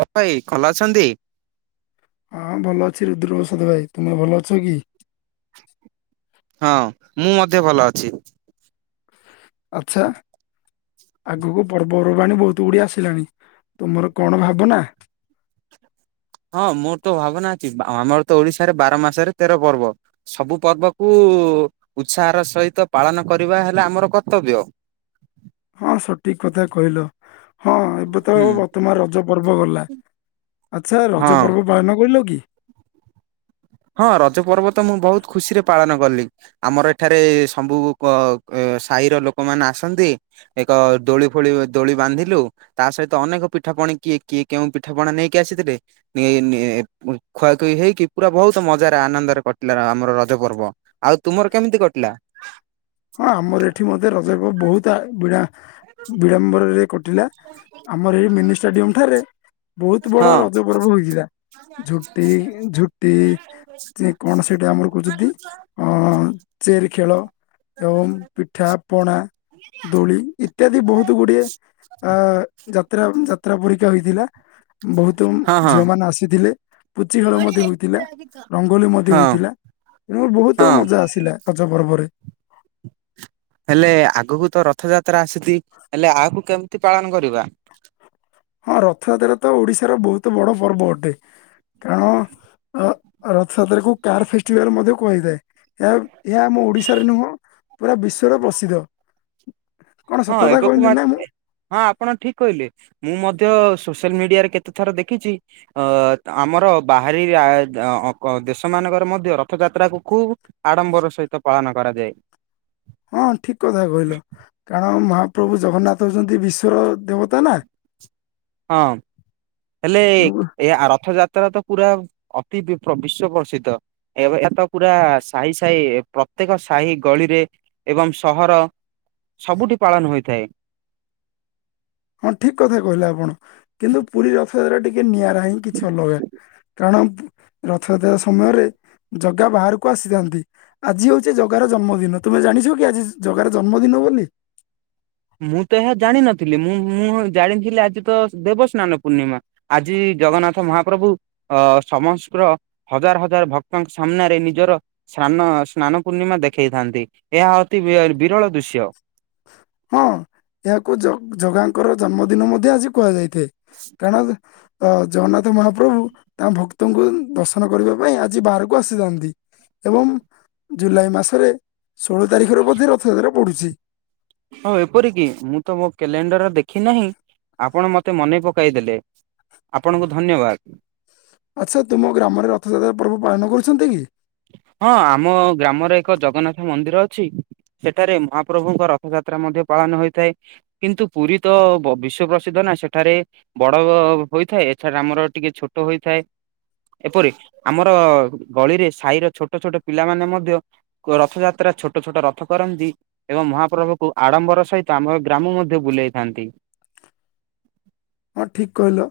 [unintelligible] କଲ ଅଛନ୍ତି। ହଁ ଭଲ ଅଛି ରୁଦ୍ରପ୍ରସାଦ ଭାଇ ତୁମେ ଭଲ ଅଛ କି? ହଁ ମୁଁ ମଧ୍ୟ ଭଲ ଅଛି। ଆଚ୍ଛା। ଆଗକୁ ପର୍ବପର୍ବାଣୀ ବହୁତ ଗୁଡିଏ ଆସିଲାଣି ତୁମର କଣ ଭାବନା। ହଁ ମୋର ତ ଭାବନା ଅଛି। ବା- ଆମର ତ ଓଡିଶାରେ ବାର ମାସରେ ତେର ପର୍ବ। ସବୁ ପର୍ବକୁ ଉତ୍ସାହର ସହିତ ପାଳନ କରିବା ହେଲା ଆମର କର୍ତ୍ତବ୍ୟ। କଣ ସଠିକ୍ କଥା କହିଲ। ହଁ ଏବେ ତ ହୁଁ ବର୍ତ୍ତମାନ ରଜ ପର୍ବ ଗଲା ଆଛା ହଁ ରଜ ପର୍ବ। ପାଳନ କରିଲ କି? ହଁ ରଜ ପର୍ବ ତ ମୁଁ ବହୁତ ଖୁସିରେ ପାଳନ କଲି। ଆମର ଏଠାରେ ସମ୍ବୁ-କ-ଏ ସାହିର ଲୋକମାନେ ଆସନ୍ତି। ଏକ ଦୋଳି ଫୋଳି ଦୋଳି ବାନ୍ଧିଲୁ। ତା ସହିତ ଅନେକ ପିଠାପଣି କିଏ କିଏ କେଉଁ ପିଠାପଣା ନେଇକି ଆସିଥିଲେ। ନିଏଇ ନିଏ ଖୁଆଖୁଇ ହେଇକି ପୁରା ବହୁତ। ବହୁତ ମଜାରେ ଆନନ୍ଦରେ କଟିଲା ଆମର ରଜ ପର୍ବ ଆଉ ତୁମର କେମିତି କଟିଲା। ହଁ ଆମର ଏଠି ମଧ୍ୟ [unintelligible] ବିଳାମ୍ବରରେ କଟିଲା ଆମର ଏଇ ମିନି ଷ୍ଟାଡିୟମ ଠାରେ। ବହୁତ ହଁ ବଡ ରଜପର୍ବ [unintelligible] ଯେ କଣ [unintelligible] ଚେରି ଖେଳ। ଏବଂ ପିଠା ପଣା ଦୋଳି ଇତ୍ୟାଦି ବହୁତ ଗୁଡିଏ ଅ ଯାତ୍ରା ଯାତ୍ରା ପରୀକା ହୋଇଥିଲା। ବହୁତ ହଁ ହଁ ଝିଅ ମାନ ଆସିଥିଲେ ପୁଚି ଖେଳ ମଧ୍ୟ ହଉଥିଲା। ରଙ୍ଗୋଲି ମଧ୍ୟ ହଁ ହେଇଥିଲା ମୁଁ ବହୁତ ହଁ ମଜା ଆସିଲା ରଜ ପର୍ବରେ। ହେଲେ ଆଗକୁ ତ ରଥଯାତ୍ରା ଆସିତି ହେଲେ ଆକୁ କେମିତି ପାଳନ କରିବା। ହଁ ରଥଯାତ୍ରା ତ ଓଡିଶାର ବହୁତ ବଡ଼ ପର୍ବ ଅଟେ କାରଣ। ଅ ରଥଯାତ୍ରା କୁ କାର ଫେଷ୍ଟିଭାଲ ମଧ୍ୟ କୁହାଯାଇଥାଏ। ଏହା ଏହା ଆମ ଓଡିଶାରେ ନୁହଁ ପୁରା ବିଶ୍ଵରେ ପ୍ରସିଦ୍ଧ। କଣ ହଁ ସତକଥା ଏବେକୁ କହିଲି ମା ନା ମୁଁ। ହଁ ଆପଣ ଠିକ କହିଲେ ମୁଁ ମଧ୍ୟ ସୋସିଆଲ ମିଡିଆରେ କେତେ ଥର ଦେଖିଚି। ଅ ଆମର। ବାହାରି ଆ-ଅଁ-କ- ଦେଶ ମାନଙ୍କର ମଧ୍ୟ ରଥଯାତ୍ରାକୁ ଖୁବ। ଆଡ଼ମ୍ବର ସହିତ ପାଳନ କରାଯାଏ। ହଁ ଠିକ୍ କଥା କହିଲ କାରଣ ମହାପ୍ରଭୁ ଜଗନ୍ନାଥ ହେଉଛନ୍ତି ବିଶ୍ୱର ଦେବତା ନା। ହଁ। ହେଲେ ତେଣୁ ଏ ଆ ରଥଯାତ୍ରା ତ ପୁରା ଅତି ବିପ୍ର-ବିଶ୍ଵ ପ୍ରସିଦ୍ଧ। ଏବେ ତ ପୁରା ସାହି ସାହି ପ୍ରତ୍ୟେକ ସାହି ଗଳିରେ ଏବଂ ସହର ସବୁଠି ପାଳନ ହୋଇଥାଏ। ହଁ ଠିକ କଥା କହିଲେ ଆପଣ କିନ୍ତୁ ପୁରୀ ରଥଯାତ୍ରା ଟିକେ ନିଆରା ହିଁ କିଛି ଅଲଗା‌। କାରଣ ରଥଯାତ୍ରା ସମୟରେ ଜଗା ବାହାରକୁ ଆସିଥାନ୍ତି। ଆଜି ହଉଛି ଜଗାର ଜନ୍ମଦିନ ତୁମେ ଜାଣିଛ କି ଆଜି ଜଗାର ଜନ୍ମଦିନ ବୋଲି। ମୁଁ ତ ଏହା ଜାଣିିନଥିଲି ମୁଁ ମୁଁ ଜାଣିଥିଲି ଆଜି ତ ଦେବସ୍ନାନ ପୂର୍ଣ୍ଣିମା। ଆଜି ଜଗନ୍ନାଥ ମହାପ୍ରଭୁ ଅ ସମସ୍ର ହଜାର ହଜାର ଭକ୍ତଙ୍କ ସାମ୍ନାରେ ନିଜର ସ୍ରାନ ସ୍ନାନ ପୂର୍ଣ୍ଣିମା ଦେଖେଇଥାନ୍ତି ଏହା ଅତି ବି-ବିରଳ ଦୃଶ୍ୟ। ହଁ ଏହାକୁ ଜଗ-ଜଗାଙ୍କର ଜନ୍ମଦିନ ମଧ୍ୟ ଆଜି କୁହାଯାଇଥାଏ କାରଣ ଅ ଜଗନ୍ନାଥ ମହାପ୍ରଭୁ ତାଙ୍କ ଭକ୍ତଙ୍କୁ ଦର୍ଶନ କରିବା ପାଇଁ ଆଜି ବାହାରକୁ ଆସିଥାନ୍ତି। ଏବଂ ଜୁଲାଇ ମାସରେ ଷୋଳ ତାରିଖରେ ବୋଧେ ରଥଯାତ୍ରା ପଢୁଛି। ହଁ ଏପରି କିି ମୁଁ ତ ମୋ କ୍ୟାଲେଣ୍ଡର ଦେଖି ନାହିଁ ଆପଣ ମତେ ମନେ ପକାଇ ଦେଲେ। ଆପଣଙ୍କୁ ଧନ୍ୟବାଦ। ଆଚ୍ଛା ତୁମ ଗ୍ରାମରେ ରଥଯାତ୍ରା ପର୍ବ ପାଳନ କରୁଛନ୍ତି କି? ହଁ ଆମ ଗ୍ରାମରେ ଏକ ଜଗନ୍ନାଥ ମନ୍ଦିର ଅଛି। ସେଠାରେ ମହାପ୍ରଭୁଙ୍କ ରଥଯାତ୍ରା ମଧ୍ୟ ପାଳନ ହୋଇଥାଏ। କିନ୍ତୁ ପୁରୀ ତ ବିଶ୍ଵ ପ୍ରସିଦ୍ଧ ନା ସେଠାରେ ବଡ ହୋଇଥାଏ ଏଥର ଆମର ଟିକେ ଛୋଟ ହୋଇଥାଏ। ଏପରି ଆମର ଗଳିରେ ସାହିର ଛୋଟ ଛୋଟ ପିଲାମାନେ ମଧ୍ୟ ରଥଯାତ୍ରା ଛୋଟ ଛୋଟ ରଥ କରନ୍ତି। ଏବଂ ମହାପ୍ରଭୁକୁ ଆଡ଼ମ୍ବର ସହିତ ଆମର ଗ୍ରାମ ମଧ୍ୟ ବୁଲେଇଥାନ୍ତି। ହଁ ଠିକ କହିଲ।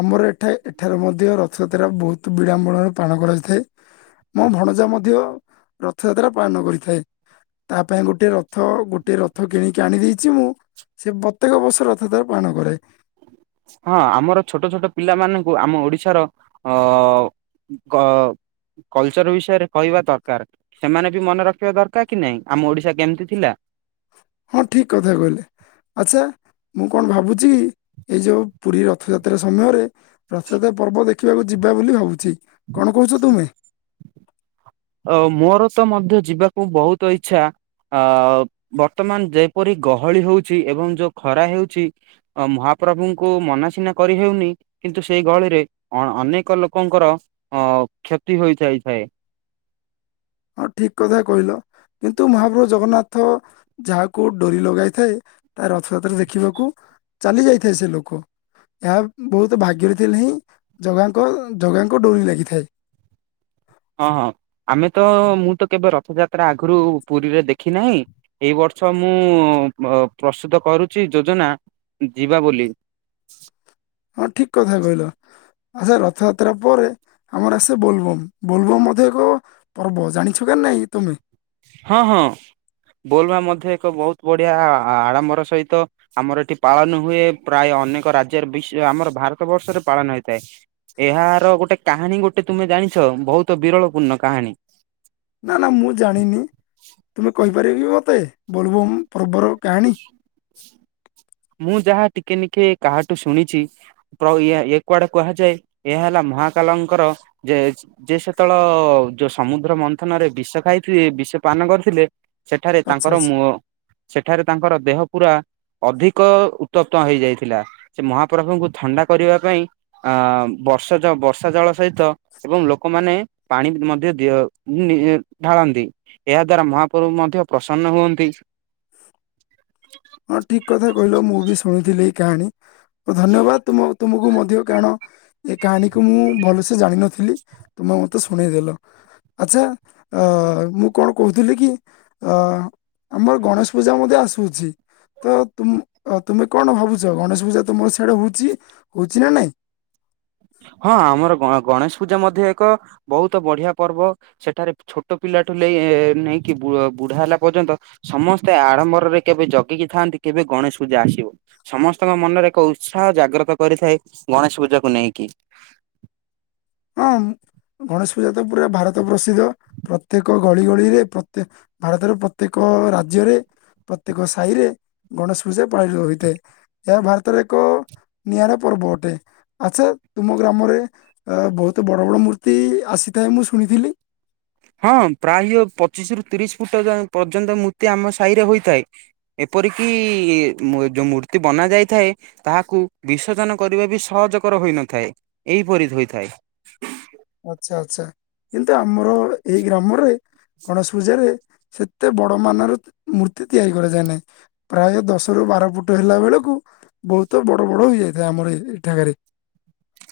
ଆମର ଏଠା ଏଠାରେ ମଧ୍ୟ ରଥଯାତ୍ରା ବହୁତ ବିଡ଼ବଳରେ ପାଳନ କରାଯାଇଥାଏ। ମୋ ଭଣଜା ମଧ୍ୟ ରଥଯାତ୍ରା ପାଳନ କରିଥାଏ। ତା ପାଇଁ ଗୋଟେ ରଥ ଗୋଟେ ରଥ କିଣିକି ଆଣି ଦେଇେଛି ମୁଁ। ସେ ପ୍ରତ୍ୟେକ ବର୍ଷ ରଥଯାତ୍ରା ପାଳନ କରେ। ହଁ ଆମର ଛୋଟ ଛୋଟ ପିଲାମାନଙ୍କୁ ଆମ ଓଡିଶାର ଅ [unintelligible] ଅ [unintelligible] କଲଚର ବିଷୟରେ କହିବା ଦରକାର ସେମାନେ ବି ମନେ ରଖିବା ଦରକାର କି ନାଇଁ ଆମ ଓଡିଶା କେମିତି ଥିଲା। ହଁ ଠିକ କଥା କହିଲେ ଆଚ୍ଛା। ମୁଁ କଣ ଭାବୁଛି ଏଇ ଯୋଉ ପୁରୀ ରଥଯାତ୍ରା ସମୟରେ ରଥଯାତ୍ରା ପର୍ବ ଦେଖିବାକୁ ଯିବା ବୋଲି ଭାବୁଛି କଣ କହୁଛ ତୁମେ? ଓ ମୋର ତ ମଧ୍ୟ ଯିବାକୁ ବହୁତ ଇଚ୍ଛା ଅ ବର୍ତ୍ତମାନ ଯେପରି ଗହଳି ହଉଛି ଏବଂ ଯୋଉ ଖରା ହେଉଛି ମହାପ୍ରଭୁଙ୍କୁ ମନା ସିନା କରିହେଉନି। କିନ୍ତୁ ସେଇ ଗହଳିରେ ଅ ଅନେକ ଲୋକଙ୍କର ଅ କ୍ଷତି ହୋଇଯାଇଥାଏ। ହଁ ଠିକ କଥା କହିଲ କିନ୍ତୁ ମହାପ୍ରଭୁ ଜଗନ୍ନାଥ ଯାହାକୁ ଡୋରି ଲଗାଇ ଥାଏ ତା ରଥଯାତ୍ରା ଦେଖିବାକୁ ଚାଲି ଯାଇଥାଏ ସେ ଲୋକ ଏହା ବହୁତ ଭାଗ୍ୟରେ ଥିଲେ ହିଁ ଜଗାଙ୍କ ଜଗାଙ୍କ ଡୋରି ଲାଗିଥାଏ। ହଁ ହଁ ଆମେ ତ ମୁଁ ତ କେବେ ରଥଯାତ୍ରା ଆଗରୁ ପୁରୀରେ ଦେଖି ନାହିଁ। ଏଇ ବର୍ଷ ମୁଁ ପ୍ରସ୍ତୁତ କରୁଛି ଯୋଜନା ଯିବା ବୋଲି। ହଁ ଠିକ କଥା କହିଲ ଆଛା ରଥଯାତ୍ରା ପରେ ଆମର ଆସେ ବୋଲବମ ବୋଲବମ୍ ମଧ୍ୟ ଏକ ପର୍ବ ଜାଣିଛ କେ ନାଇଁ ତମେ। ହଁ ହଁ ବୋଲମା ମଧ୍ୟ ଏକ ବହୁତ ବଢିଆ ଆଡ଼ମ୍ବର ସହିତ ଆମର ଏଠି ପାଳନ ହୁଏ ପ୍ରାୟ ଅନେକ ରାଜ୍ୟରେ ବିଶ ଆମର ଭାରତ ବର୍ଷରେ ପାଳନ ହେଇଥାଏ। ଏହାର ଗୋଟେ କାହାଣୀ ଗୋଟେ ତୁମେ ଜାଣିଛ ବହୁତ ବିରଳପୂର୍ଣ୍ଣ କାହାଣୀ? ନା ନା ମୁଁ ଜାଣିନି ତୁମେ କହିପାରିବକି ମୋତେ ବୋଲଭୋମ ପର୍ବର କାହାଣୀ? ମୁଁ ଯାହା ଟିକେ ନିକେ କାହାଠୁ ଶୁଣିଚି। ହଁ ୟା ଏ କୁଆଡେ କୁହାଯାଏ ଏହା ହେଲା ମହାକାଲଙ୍କର ଯେ ଯେ ସେତେବେଳ ଯୋଉ ସମୁଦ୍ର ମନ୍ଥନରେ ବିଷ ଖାଇଥିଲେ ବିଷ ପାନ କରିଥିଲେ। ସେଠାରେ ଆଚ୍ଛା ତାଙ୍କର ଆଚ୍ଛା ମୁହ ସେଠାରେ ତାଙ୍କର ଦେହ ପୁରା ଅଧି କ ଉତ୍ତପ୍ତ ହେଇଯାଇଥିଲା ସେ ମହାପ୍ରଭୁଙ୍କୁ ଥଣ୍ଡା କରିବା ପାଇଁ। ଆ ବର୍ଷାଚ ବର୍ଷା ଜଳ ସହିତ। ଏବଂ ଲୋକମାନେ ପାଣି ମଧ୍ୟ ଦିଅ ନିଜେ ଢାଳନ୍ତି। ଏହା ଦ୍ଵାରା ମହାପ୍ରଭ ମଧ୍ୟ ପ୍ରସନ୍ନ ହୁଅନ୍ତି। ହଁ ଠିକ୍ କଥା କହିଲ ମୁଁ ବି ଶୁଣିଥିଲି ଏଇ କାହାଣୀ। ଧନ୍ୟବାଦ ତମ ତୁମକୁ ମଧ୍ୟ କାରଣ ଏ କାହାଣୀକୁ ମୁଁ ଭଲସେ ଜାଣିନଥିଲି ତୁମେ ମୋତେ ଶୁଣେଇଦେଲ। ଆଚ୍ଛା ଅ ମୁଁ କଣ କହୁଥିଲି କି। ଆ ଆମର ଗଣେଶ ପୂଜା ମଧ୍ୟ ଆସୁଅଛି। ତ ତୁ ତୁମେ କଣ ଭାବୁଛ ଗଣେଶ ପୂଜା ତୁମର ସିଆଡ଼େ ହଉଚି ହଉଚି ନା ନାଇଁ? ହଁ ଆମର ଗ ଗଣେଶ ପୂଜା ମଧ୍ୟ ଏକ ବହୁତ ବଢିଆ ପର୍ବ। ସେଠାରେ ଛୋଟ ପିଲା ଠୁ ନେଇ ନେଇକି ବୁଢା ହେଲା ପର୍ଯ୍ୟନ୍ତ। ସମସ୍ତେ ଆଡମ୍ବରରେ କେବେ ଜଗିକି ଥାନ୍ତି କେବେ ଗଣେଶ ପୂଜା ଆସିବ। ସମସ୍ତଙ୍କ ମନରେ ଏକ ଉତ୍ସାହ ଜାଗ୍ରତ କରିଥାଏ ଗଣେଶ ପୂଜାକୁ ନେଇ କି। ହଁ ଗଣେଶ ପୂଜା ତ ପୁରା ଭାରତ ପ୍ରସିଦ୍ଧ ପ୍ରତ୍ୟେକ ଗଳି ଗଳିରେ ପ୍ରତ୍ୟେ ଭାରତର ପ୍ରତ୍ୟେକ ରାଜ୍ୟରେ ପ୍ରତ୍ୟେକ ସାହିରେ ଗଣେଶ ପୂଜା ପାଳିତ ହୋଇଥାଏ। ଏହା ଭାରତରେ ଏକ। ନିଆରା ପର୍ବ ଅଟେ ଆଚ୍ଛା ତୁମ ଗ୍ରାମରେ ବହୁ ବଡ଼ ବଡ଼ ମୂର୍ତ୍ତି ଆସିଥାଏ ମୁଁ ଶୁଣିଥିଲି? ହଁ ପ୍ରାୟ ପଚିଶି ରୁ ତିରିଶି ଫୁଟ ପର୍ଯ୍ୟନ୍ତ ମୂର୍ତ୍ତି ଆମ ସାହି ରେ ହୋଇଥାଏ। ଏପରିକି ମୂ ଯୋଉ ମୂର୍ତ୍ତି ବନା ଯାଇଥାଏ। ତାହାକୁ ବିସର୍ଜନ କରିବା ବି ସହଜକର ହୋଇନଥାଏ ଏହିପରି ହୋଇଥାଏ। ଆଚ୍ଛା ଆଚ୍ଛା କିନ୍ତୁ ଆମର ଏଇ ଗ୍ରାମରେ ଗଣେଶ ପୂଜାରେ। ସେତେ ବଡ଼ ମାନର ମୂର୍ତ୍ତି ତିଆରି କରାଯାଏ ନାହିଁ। ପ୍ରାୟ ଦଶରୁ ବାର ଫୁଟ ହେଲା ବେଳକୁ ବହୁତ ବଡ଼ ବଡ଼ ହେଇଯାଇଥାଏ ଆମର ଏ ଏଠାକାରେ।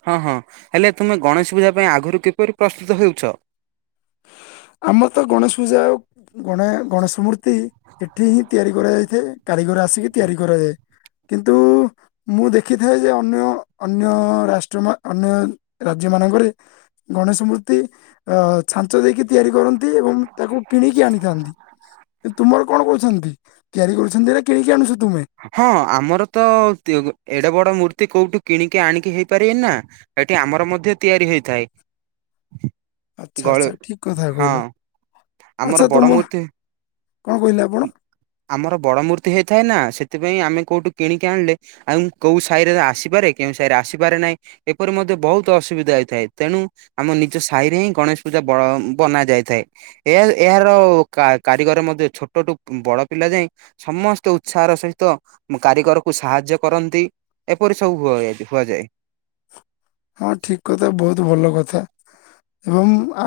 ହଁ ହଁ ହେଲେ ତୁମେ ଗଣେଶ ପୂଜା ପାଇଁ ଆଗରୁ କିପରି ପ୍ରସ୍ତୁତ ହେଉଚ? ଆମର ତ ଗଣେଶ ପୂଜା ଆଉ ଗଣାଅ ଗଣେଶ ମୂର୍ତ୍ତି ଏଠି ହିଁ ତିଆରି କରାଯାଇଥାଏ କାରିଗର ଆସିକି ତିଆରି କରାଯାଏ। କିନ୍ତୁ ମୁଁ ଦେଖିଥାଏ ଯେ ଅନ୍ୟ ଅନ୍ୟ ରାଷ୍ଟ୍ର ମାନ ଅନ୍ୟ ରାଜ୍ୟ ମାନଙ୍କରେ। ଗଣେଶ ମୂର୍ତ୍ତି ଅ ଛାଞ୍ଚ ଦେଇକି ତିଆରି କରନ୍ତି ଏବଂ ତାକୁ କିଣିକି ଆଣିଥାନ୍ତି। ତୁମର କଣ କହୁଛନ୍ତି ତିଆରି କରୁଛନ୍ତି ନା କିଣିକି ଆଣୁଛ ତୁମେ? ହଁ ଆମର ତ ତି ଏଡେ ବଡ଼ ମୂର୍ତ୍ତି କୋଉଠୁ କିଣିକି ଆଣିକି ହେଇପାରିବେନି ନା। ଏଠି ଆମର ମଧ୍ୟ ତିଆରି ହୋଇଥାଏ। ଆଚ୍ଛା ଆଚ୍ଛା ଠିକ୍ କଥା ହଁ କହିଲ ଆମର ଆଚ୍ଛା ବଡ ତୁମ ମୂର୍ତ୍ତି କଣ କହିଲେ ଆପଣ? ଆମର ବଡ ମୂର୍ତ୍ତି ହେଇଥାଏ ନା ସେଥିପାଇଁ ଆମେ କୋଉଠୁ କିଣିକି ଆଣିଲେ ଆଉଁ କୋଉ ସାହିରେ ଆସିପାରେ କେଉଁ ସାହିରେ ଆସିପାରେ ନାଇଁ। ଏପରି ମଧ୍ୟ ବହୁତ ଅସୁବିଧା ହେଇଥାଏ ତେଣୁ ଆମ ନିଜ ସାହିରେ ହିଁ ଗଣେଶ ପୂଜା ବ ବନା ଯାଇଥାଏ। ଏହା ଏହାର କା କାରିଗର ମଧ୍ୟ ଛୋଟଟୁ ବଡ ପିଲା ଯାଏଁ। ସମସ୍ତେ ଉତ୍ସାହର ସହିତ [unintelligible] କାରିଗରକୁ ସାହାଯ୍ୟ କରନ୍ତି। ଏପରି ସବୁ ହୁ ହୁହାଯାଏ। ହଁ ଠିକ୍ କଥା ବହୁତ୍ ଭଲ କଥା ଏବଂ ଆ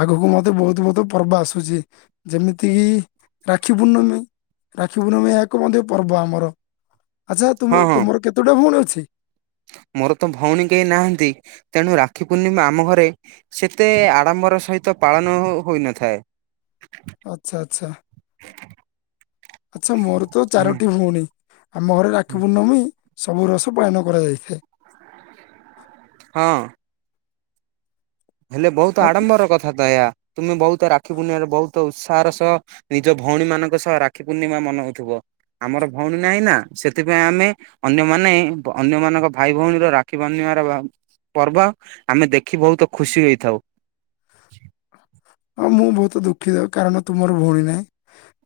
ଆଗକୁ ମଧ୍ୟ ବହୁତୁ ବହୁତୁ ପର୍ବ ଆସୁଚି ଯେମିତିକିି ରାକ୍ଷୀ ପୂର୍ଣ୍ଣମୀ ରାକ୍ଷୀ ପୂର୍ଣମୀ ଏହା ଏକ ମଧ୍ୟ ପର୍ବ ଆମର। ଆଚ୍ଛା ତୁମ ହଁ ହଁ ତୁମର କେତେଟା ଭଉଣୀ ଅଛି? ମୋର ତ ଭଉଣୀ କେଇ ନାହାନ୍ତି ତେଣୁ ରାକ୍ଷୀ ପୂର୍ଣ୍ଣିମା ଆମ ଘରେ ସେତେ ଆଡ଼ମ୍ବର ସହିତ ପାଳନ ହୋଇନଥାଏ। ଆଚ୍ଛା ଆଚ୍ଛା ଆଚ୍ଛା ମୋର ତ ଚାରୋଟି ଭଉଣୀ। ଆମ ଘରେ ରାକ୍ଷୀ ପୂର୍ଣ୍ଣମୀ ସବୁ ରସ ପାଳନ କରାଯାଇଥାଏ। ହଁ। ହେଲେ ବହୁତ ଆଉ ଆଡ଼ମ୍ବର କଥା ତ ଏୟା। ତୁମେ ବହୁତ ରାକ୍ଷୀ ପୂର୍ଣ୍ଣିମାରେ ବହୁତ ଉତ୍ସାହର ସହ ନିଜ ଭଉଣୀ ମାନଙ୍କ ସହ ରାକ୍ଷୀ ପୂର୍ଣ୍ଣିମା ମନାଉଥିବ। ଆମର ଭଉଣୀ ନାହିଁ ନା ସେଥିପାଇଁ ଆମେ ଅନ୍ୟମାନେ ବ ଅନ୍ୟମାନାନଙ୍କ ଭାଇ ଭଉଣୀର ରାକ୍ଷୀ ବାନ୍ଧିବାର ପର୍ବ ଆମେ ଦେଖି ବହୁତ ଖୁସି ହେଇଥାଉ। ହଁ ମୁଁ ବହୁତୁ ଦୁଃଖିତ କାରଣ ତୁମର ଭଉଣୀ ନାହିଁ।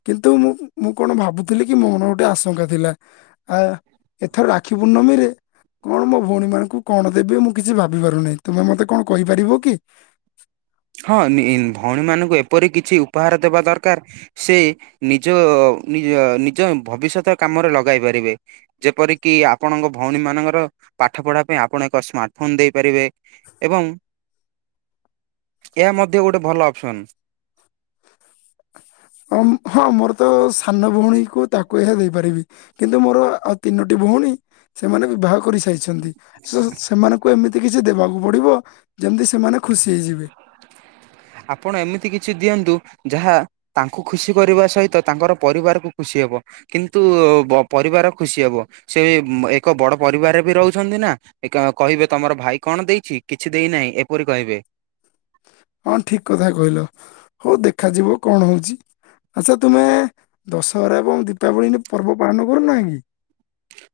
କିନ୍ତୁ ମୁଁ ମୁଁ କଣ ଭାବୁଥିଲି କି ମୋ ମନରେ ଗୋଟେ ଆଶଙ୍କା ଥିଲା। ଆ ଏଥର ରାକ୍ଷୀ ପୂର୍ଣ୍ଣମୀରେ କଣ ମୋ ଭଉଣୀମାନଙ୍କୁ କଣ ଦେବେ ମୁଁ କିଛି ଭାବି ପାରୁନାହିଁ ତୁମେ ମତେ କଣ କହିପାରିବ କି? ହଁ ନିଃ ଭଉଣୀମାନଙ୍କୁ ଏପରି କିଛି ଉପହାର ଦେବା ଦରକାର ସେ ନିଜ ନିଜ ନିଜ ଭବିଷ୍ୟତ କାମରେ ଲଗାଇ ପାରିବେ। ଯେପରିକି ଆପଣଙ୍କ ଭଉଣୀମାନଙ୍କର ପାଠ ପଢା ପାଇଁ ଆପଣ ଏକ ସ୍ମାର୍ଟ ଫୋନ୍ ଦେଇପାରିବେ। ଏବଂ ଏହା ମଧ୍ୟ ଗୋଟେ ଭଲ ଅପସନ୍। କମ୍ ହଁ ମୋର ତ ସାନ ଭଉଣୀକୁ ତାକୁ ଏହା ଦେଇପାରିବି। କିନ୍ତୁ ମୋର ଆ ଆଉ ତିନୋଟି ଭଉଣୀ ସେମାନେ ବିବାହ କରିସାରିଛନ୍ତି ସେ ସେମାନଙ୍କୁ ଏମିତି କିଛି ଦେବାକୁ ପଡିବ ଯେମ୍ତି ସେମାନେ ଖୁସି ହେଇଯିବେ। ଆପଣ ଏମିତି କିଛି ଦିଅନ୍ତୁ ଯାହା ତାଙ୍କୁ ଖୁସି କରିବା ସହିତ ତାଙ୍କର ପରିବାରକୁ ଖୁସି ହେବ। କିନ୍ତୁ ବ ପରିବାର ଖୁସି ହବ ସେ ଏକ ବଡ ପରିବାରରେ ବି ରହୁଛନ୍ତି ନା। ଏକା କହିବେ ତମର ଭାଇ କଣ ଦେଇଛି କିଛି ଦେଇନାହିଁ ଏପରି କହିବେ। ହଁ ଠିକ୍ କଥା କହିଲ ହଉ ଦେଖାଯିବ କଣ ହଉଚି। ଆଚ୍ଛା ତୁମେ ଦଶହରା ଏବଂ ଦୀପାବଳି ପର୍ବ ପାଳନ କରୁନାଁ କି?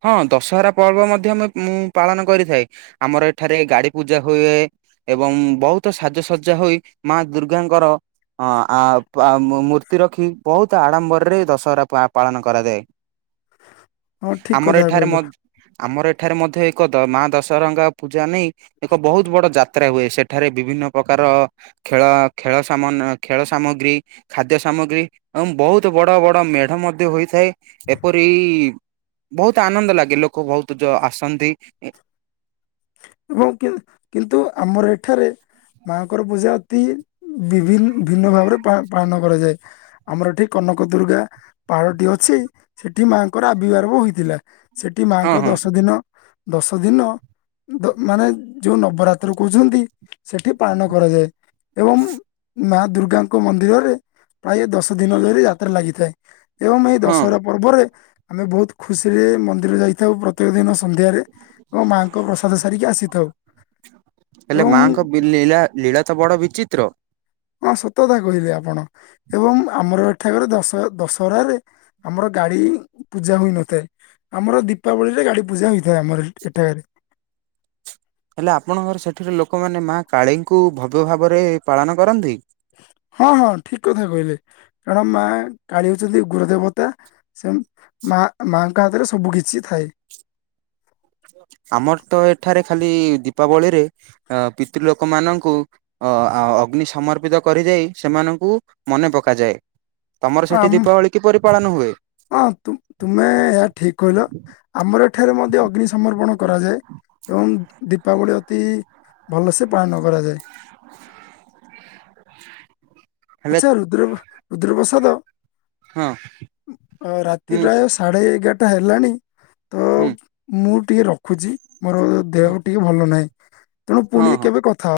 ହଁ ଦଶହରା ପର୍ବ ମଧ୍ୟ ମ ମୁଁଁ ପାଳନ କରିଥାଏ। ଆମର ଏଠାରେ ଗାଡି ପୂଜା ହୁଏ। ଏବଂ ବହୁତ ସାଜସଜ୍ଜା ହୋଇ ମା ଦୁର୍ଗାଙ୍କର ହଁ ଆ ପା ମୂର୍ତ୍ତି ରଖି ବହୁତ ଆଡ଼ମ୍ବରରେ ଦଶହରା ପା ପାଳନ କରାଯାଏ। ହଁ ଠିକ ଆମର କଥା ଏଠାରେ କହିଲ ମଦ୍ ଆମର ଏଠାରେ ମଧ୍ୟ ଏକ ଦ ମା ଦଶହରାଙ୍କ ପୂଜା ନେଇ ଏକ ବହୁତୁ ବଡ ଯାତ୍ରା ହୁଏ ସେଠାରେ ବିଭିନ୍ନ ପ୍ରକାର ଖେଳ ଖେଳ ସମନ୍ ଖେଳ ସାମଗ୍ରୀ ଖାଦ୍ୟ ସାମଗ୍ରୀ ଏବଂ ବହୁତ ବଡ଼ ବଡ଼ ମେଢ଼ ମଧ୍ୟ ହୋଇଥାଏ। ଏପରି ବହୁତ ଆନନ୍ଦ ଲାଗେ ଲୋକ ବହୁତ ଯ ଆସନ୍ତି। ଏବଂ କି କିନ୍ତୁ ଆମର ଏଠାରେ ମାଙ୍କର ପୂଜା ଅତି ବିଭି ଭିନ୍ନ ଭାବରେ ପା ପାଳନ କରାଯାଏ। ଆମର ଏଠି କନକ ଦୁର୍ଗା ପାହାଡଟି ଅଛି। ସେଠି ମାଙ୍କର ଆବିର୍ଭାବ ହୋଇଥିଲା। ସେଠି ହଁ ମାଆଙ୍କ ହଁ ଦଶ ଦିନ ଦଶ ଦିନ ମାନେ ଯୋଉ ନବରାତ୍ର କହୁଛନ୍ତି ସେଠି ପାଳନ କରାଯାଏ। ଏବଂ ମା ଦୁର୍ଗାଙ୍କ ମନ୍ଦିରରେ ପ୍ରାୟ ଦଶ ଦିନ ଧରି ଯାତ୍ରା ଲାଗିଥାଏ। ଏବଂ ଏଇ ହଁ ଦଶର ପର୍ବରେ ଆମେ ବହୁତ ଖୁସିରେ ମନ୍ଦିର ଯାଇଥାଉ ପ୍ରତ୍ୟେକ ଦିନ ସନ୍ଧ୍ୟାରେ, ଏବଂ ମାଆଙ୍କ କ ହେଲେ ଏବଂ ମାଙ୍କ ଲୀଳା ଲୀଳା ତ ବଡ଼ ବିଚିତ୍ର। ହଁ ସତତା କହିଲେ ଆପଣ। ଏବଂ ଆମର ଏଠାକ ଦଶ ଦଶହରାରେ ଆମର ଗାଡ଼ି ପୂଜା ହୋଇନଥାଏ। ଆମର ଦୀପାବଳିରେ ଗାଡ଼ି ପୂଜା ହୋଇଥାଏ ଆମର ଏଠାରେ। ହେଲେ ଆପଣଙ୍କର ସେଠିରେ ଲୋକମାନେ ମା କାଳୀଙ୍କୁ ଭବ୍ୟ ଭାବରେ ପାଳନ କରନ୍ତି। ହଁ ହଁ ଠିକ୍ କଥା କହିଲେ, କାର ମା କାଳୀ ହଉଛନ୍ତି ଗୃହ ଦେବତା ସେ ମା ମାଙ୍କ ହାତରେ ସବୁ କିଛି ଥାଏ। ଆମର ତ ଏଠାରେ ଖାଲି ଦୀପାବଳିରେ ଅ ପିତୃ ଲୋକ ମାନଙ୍କୁ ଅ ଅଗ୍ନି ସମର୍ପିତ କରିଯାଇ ସେମାନଙ୍କୁ ମନେ ପକାଯାଏ। ତମର ହଁ ସେଠି ଆମ ଦୀପାବଳି କିପରି ପାଳନ ହୁଏ? ହଁ ତୁ ତୁମେ ଏହା ଠିକ୍ କହିଲ। ଆମର ଏଠାରେ ମଧ୍ୟ ଅଗ୍ନି ସମର୍ପଣ କରାଯାଏ। ଏବଂ ଦୀପାବଳି ଅତି ଭଲସେ ପାଳନ କରାଯାଏ। ହେଲେ ଆଚ୍ଛା ରୁଦ୍ର ରୁଦ୍ର ପ୍ରସାଦ ହଁ ଅ ରାତି ହୁଁ ପ୍ରାୟ ସାଢ଼େ ଏଗାରଟା ହେଲାଣି ତ ହୁଁ ମୁଁ ଟିକେ ରଖୁଛି ମୋର ହଁ ଦେହ ବି ଟିକେ ଭଲ ନାହିଁ। ତେଣୁ ପୁଣି ହଁ। କେବେ କଥା